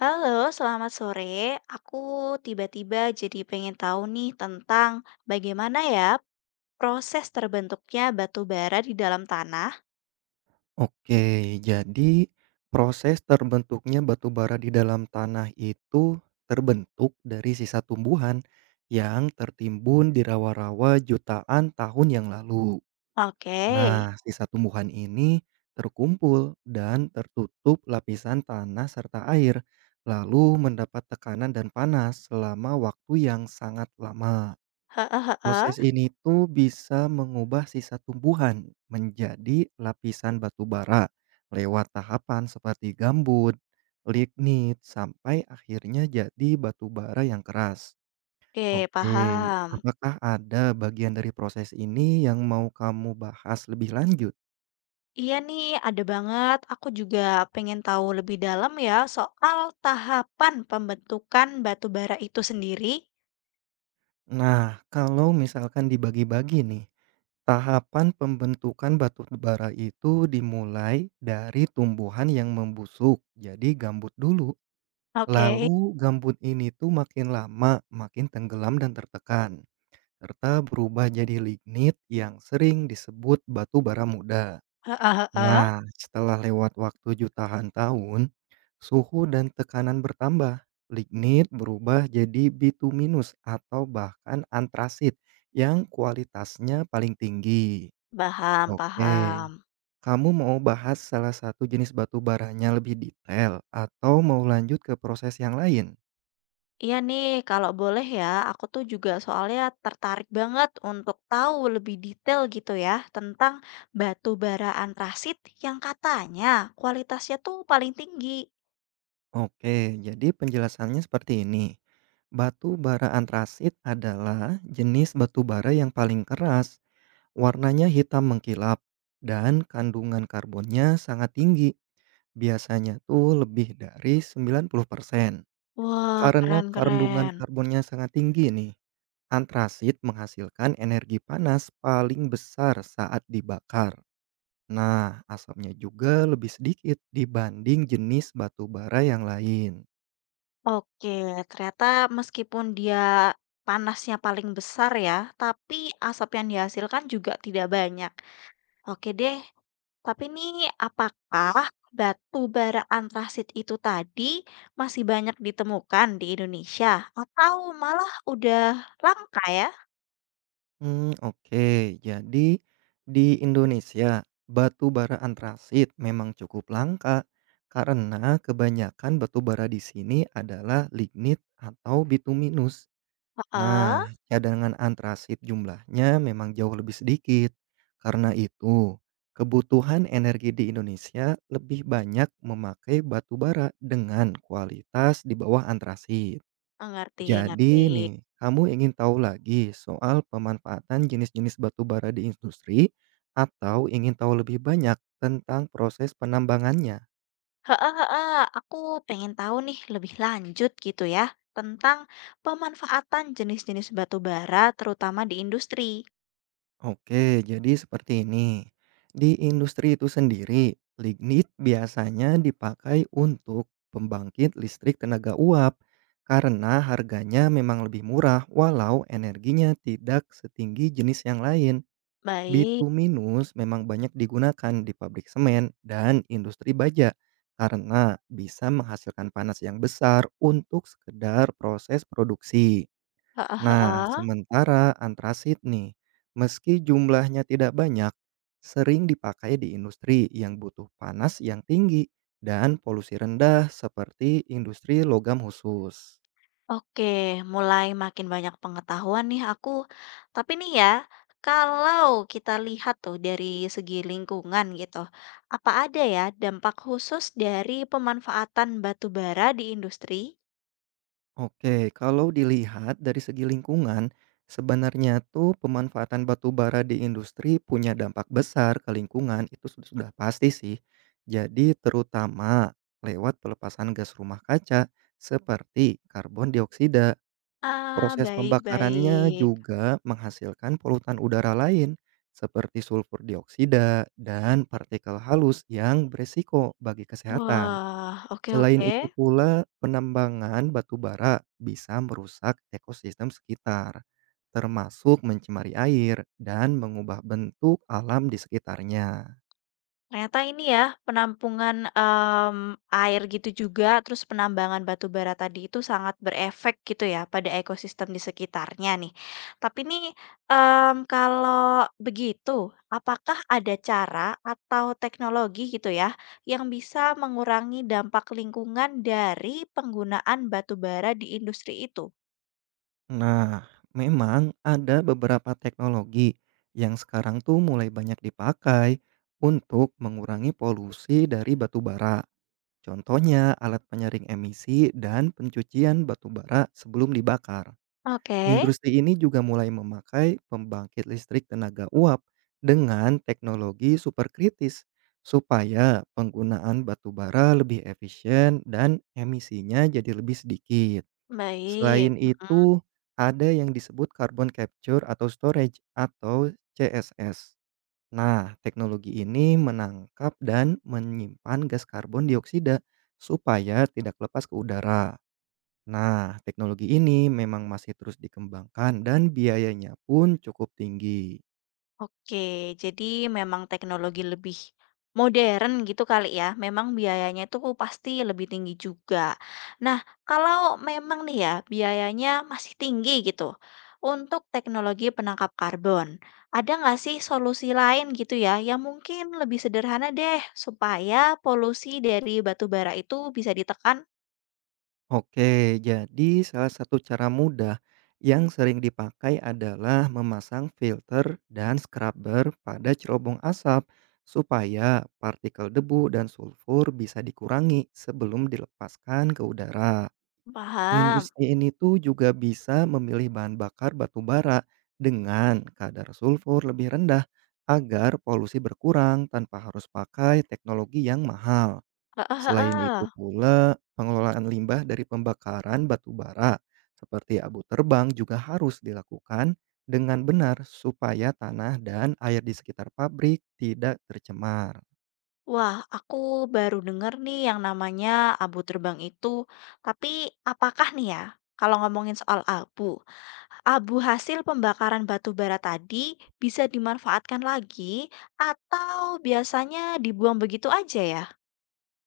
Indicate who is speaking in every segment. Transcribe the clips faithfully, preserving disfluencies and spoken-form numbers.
Speaker 1: Halo, selamat sore. Aku tiba-tiba jadi pengen tahu nih tentang bagaimana ya proses terbentuknya batu bara di dalam tanah.
Speaker 2: Oke, jadi proses terbentuknya batu bara di dalam tanah itu terbentuk dari sisa tumbuhan yang tertimbun di rawa-rawa jutaan tahun yang lalu.
Speaker 1: Oke,
Speaker 2: Nah, sisa tumbuhan ini terkumpul dan tertutup lapisan tanah serta air, lalu mendapat tekanan dan panas selama waktu yang sangat lama.
Speaker 1: heeh, heeh.
Speaker 2: Proses ini tuh bisa mengubah sisa tumbuhan menjadi lapisan batu bara lewat tahapan seperti gambut, lignit, sampai akhirnya jadi batu bara yang keras.
Speaker 1: Oke,
Speaker 2: Oke,
Speaker 1: paham.
Speaker 2: apakah ada bagian dari proses ini yang mau kamu bahas lebih lanjut?
Speaker 1: Iya nih, ada banget. Aku juga pengen tahu lebih dalam ya soal tahapan pembentukan batu bara itu sendiri.
Speaker 2: Nah, kalau misalkan dibagi-bagi nih, tahapan pembentukan batu bara itu dimulai dari tumbuhan yang membusuk, jadi gambut dulu.
Speaker 1: Oke,
Speaker 2: Lalu gambut ini tuh makin lama makin tenggelam dan tertekan, serta berubah jadi lignit yang sering disebut batu bara muda.
Speaker 1: heeh, heeh.
Speaker 2: Nah, setelah lewat waktu jutaan tahun, suhu dan tekanan bertambah. Lignit berubah jadi bituminus atau bahkan antrasit yang kualitasnya paling tinggi.
Speaker 1: Paham,
Speaker 2: Oke,
Speaker 1: paham.
Speaker 2: kamu mau bahas salah satu jenis batu baranya lebih detail atau mau lanjut ke proses yang lain?
Speaker 1: Iya nih, kalau boleh ya, aku tuh juga soalnya tertarik banget untuk tahu lebih detail gitu ya tentang batu bara antrasit yang katanya kualitasnya tuh paling tinggi.
Speaker 2: Oke, jadi penjelasannya seperti ini. Batu bara antrasit adalah jenis batu bara yang paling keras, warnanya hitam mengkilap, dan kandungan karbonnya sangat tinggi, biasanya tuh lebih dari sembilan puluh persen.
Speaker 1: Wah,
Speaker 2: Karena kandungan
Speaker 1: keren-keren.
Speaker 2: karbonnya sangat tinggi nih, antrasit menghasilkan energi panas paling besar saat dibakar. Nah, asapnya juga lebih sedikit dibanding jenis batu bara yang lain.
Speaker 1: Oke, ternyata meskipun dia panasnya paling besar ya, tapi asap yang dihasilkan juga tidak banyak. Oke deh, tapi nih apakah batu bara antrasit itu tadi masih banyak ditemukan di Indonesia atau malah udah langka ya?
Speaker 2: Mmm, oke. Jadi di Indonesia, batu bara antrasit memang cukup langka karena kebanyakan batu bara di sini adalah lignit atau bituminus.
Speaker 1: Heeh,
Speaker 2: Nah, cadangan antrasit jumlahnya memang jauh lebih sedikit. Karena itu, kebutuhan energi di Indonesia lebih banyak memakai batu bara dengan kualitas di bawah antrasit.
Speaker 1: ngerti,
Speaker 2: Jadi
Speaker 1: ngerti.
Speaker 2: nih, kamu ingin tahu lagi soal pemanfaatan jenis-jenis batu bara di industri atau ingin tahu lebih banyak tentang proses penambangannya?
Speaker 1: Heeh, heeh, aku pengen tahu nih lebih lanjut gitu ya tentang pemanfaatan jenis-jenis batu bara terutama di industri.
Speaker 2: Oke, jadi seperti ini. Di industri itu sendiri, lignit biasanya dipakai untuk pembangkit listrik tenaga uap karena harganya memang lebih murah walau energinya tidak setinggi jenis yang lain.
Speaker 1: Baik,
Speaker 2: Bituminus memang banyak digunakan di pabrik semen dan industri baja karena bisa menghasilkan panas yang besar untuk sekedar proses produksi.
Speaker 1: heeh,
Speaker 2: Nah,
Speaker 1: heeh.
Speaker 2: sementara antrasit nih, meski jumlahnya tidak banyak, sering dipakai di industri yang butuh panas yang tinggi dan polusi rendah seperti industri logam khusus.
Speaker 1: Oke, mulai makin banyak pengetahuan nih aku. Tapi nih ya, kalau kita lihat tuh dari segi lingkungan gitu, apa ada ya dampak khusus dari pemanfaatan batu bara di industri?
Speaker 2: Oke, kalau dilihat dari segi lingkungan, sebenarnya tuh pemanfaatan batu bara di industri punya dampak besar ke lingkungan, itu sud- sudah pasti sih. Jadi terutama lewat pelepasan gas rumah kaca seperti karbon dioksida.
Speaker 1: Ah,
Speaker 2: Proses pembakarannya
Speaker 1: baik-baik.
Speaker 2: juga menghasilkan polutan udara lain seperti sulfur dioksida dan partikel halus yang berisiko bagi kesehatan.
Speaker 1: Wah, oke
Speaker 2: Selain
Speaker 1: oke.
Speaker 2: itu pula, penambangan batu bara bisa merusak ekosistem sekitar, termasuk mencemari air dan mengubah bentuk alam di sekitarnya.
Speaker 1: Ternyata ini ya, penampungan, mmm, air gitu juga, terus penambangan batu bara tadi itu sangat berefek gitu ya, pada ekosistem di sekitarnya nih. Tapi nih, mmm, kalau begitu, apakah ada cara atau teknologi gitu ya, yang bisa mengurangi dampak lingkungan dari penggunaan batu bara di industri itu?
Speaker 2: Nah, memang ada beberapa teknologi yang sekarang tuh mulai banyak dipakai untuk mengurangi polusi dari batu bara. Contohnya alat penyaring emisi dan pencucian batu bara sebelum dibakar.
Speaker 1: Oke,
Speaker 2: Industri ini juga mulai memakai pembangkit listrik tenaga uap dengan teknologi superkritis supaya penggunaan batu bara lebih efisien dan emisinya jadi lebih sedikit.
Speaker 1: baik.
Speaker 2: Selain itu, ada yang disebut carbon capture atau storage atau C S S. Nah, teknologi ini menangkap dan menyimpan gas karbon dioksida supaya tidak lepas ke udara. Nah, teknologi ini memang masih terus dikembangkan dan biayanya pun cukup tinggi.
Speaker 1: Oke, jadi memang teknologi lebih modern gitu kali ya. Memang biayanya itu pasti lebih tinggi juga. Nah, kalau memang nih ya biayanya masih tinggi gitu untuk teknologi penangkap karbon, ada nggak sih solusi lain gitu ya yang mungkin lebih sederhana deh supaya polusi dari batu bara itu bisa ditekan?
Speaker 2: Oke, jadi salah satu cara mudah yang sering dipakai adalah memasang filter dan scrubber pada cerobong asap supaya partikel debu dan sulfur bisa dikurangi sebelum dilepaskan ke udara.
Speaker 1: Paham.
Speaker 2: Industri ini tuh juga bisa memilih bahan bakar batu bara dengan kadar sulfur lebih rendah agar polusi berkurang tanpa harus pakai teknologi yang mahal.
Speaker 1: Heeh,
Speaker 2: Selain itu
Speaker 1: heeh.
Speaker 2: pula, pengelolaan limbah dari pembakaran batu bara seperti abu terbang juga harus dilakukan dengan benar supaya tanah dan air di sekitar pabrik tidak tercemar.
Speaker 1: Wah, aku baru denger nih yang namanya abu terbang itu. Tapi apakah nih ya, kalau ngomongin soal abu, abu hasil pembakaran batu bara tadi bisa dimanfaatkan lagi atau biasanya dibuang begitu aja ya?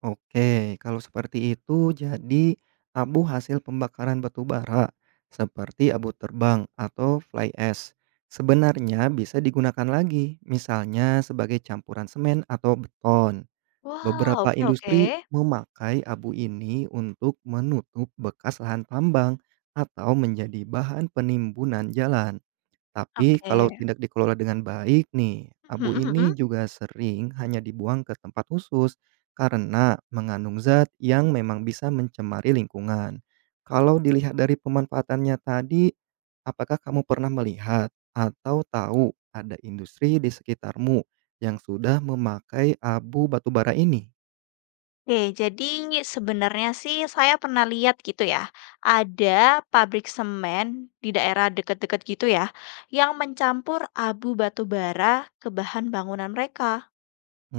Speaker 2: Oke, kalau seperti itu, jadi abu hasil pembakaran batu bara seperti abu terbang atau fly ash sebenarnya bisa digunakan lagi, misalnya sebagai campuran semen atau beton.
Speaker 1: Wah,
Speaker 2: Beberapa
Speaker 1: oke oke.
Speaker 2: industri memakai abu ini untuk menutup bekas lahan tambang atau menjadi bahan penimbunan jalan. Tapi kalau
Speaker 1: Oke.
Speaker 2: tidak dikelola dengan baik nih, abu ini juga sering hanya dibuang ke tempat khusus karena mengandung zat yang memang bisa mencemari lingkungan. Kalau dilihat dari pemanfaatannya tadi, apakah kamu pernah melihat atau tahu ada industri di sekitarmu yang sudah memakai abu batubara ini?
Speaker 1: Oke, jadi sebenarnya sih saya pernah lihat gitu ya, ada pabrik semen di daerah deket-deket gitu ya, yang mencampur abu batu bara ke bahan bangunan mereka.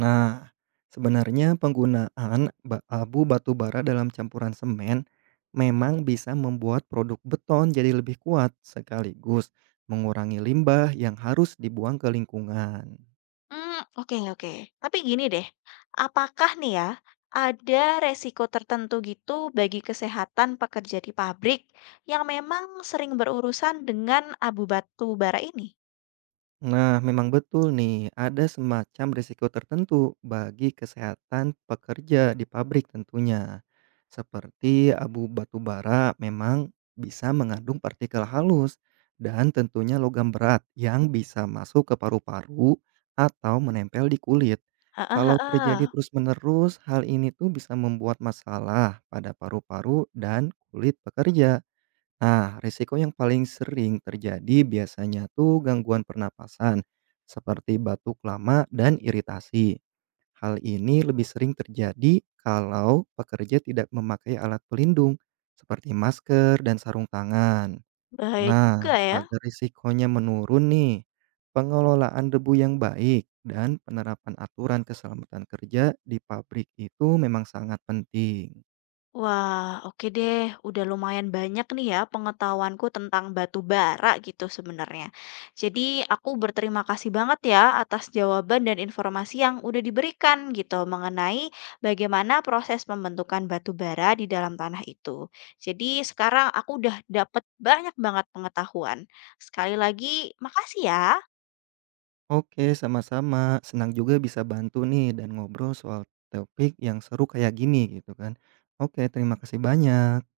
Speaker 2: Nah, sebenarnya penggunaan ba abu batu bara dalam campuran semen memang bisa membuat produk beton jadi lebih kuat sekaligus mengurangi limbah yang harus dibuang ke lingkungan.
Speaker 1: Hmm, oke oke. Tapi gini deh, apakah nih ya ada resiko tertentu gitu bagi kesehatan pekerja di pabrik yang memang sering berurusan dengan abu batu bara ini?
Speaker 2: Nah, memang betul nih, ada semacam risiko tertentu bagi kesehatan pekerja di pabrik tentunya. Seperti abu batu bara memang bisa mengandung partikel halus dan tentunya logam berat yang bisa masuk ke paru-paru atau menempel di kulit.
Speaker 1: Heeh,
Speaker 2: Kalau
Speaker 1: heeh,
Speaker 2: terjadi terus-menerus, hal ini tuh bisa membuat masalah pada paru-paru dan kulit pekerja. Nah, risiko yang paling sering terjadi biasanya tuh gangguan pernapasan, seperti batuk lama dan iritasi. Hal ini lebih sering terjadi kalau pekerja tidak memakai alat pelindung, seperti masker dan sarung tangan.
Speaker 1: bahaya juga
Speaker 2: Nah,
Speaker 1: ya.
Speaker 2: agar risikonya menurun nih, pengelolaan debu yang baik dan penerapan aturan keselamatan kerja di pabrik itu memang sangat penting.
Speaker 1: Wah, oke deh. Udah lumayan banyak nih ya pengetahuanku tentang batu bara gitu sebenarnya. Jadi aku berterima kasih banget ya atas jawaban dan informasi yang udah diberikan gitu mengenai bagaimana proses pembentukan batu bara di dalam tanah itu. Jadi sekarang aku udah dapet banyak banget pengetahuan. Sekali lagi, makasih ya.
Speaker 2: Oke, sama-sama. Senang juga bisa bantu nih dan ngobrol soal topik yang seru kayak gini gitu kan. Oke, terima kasih banyak.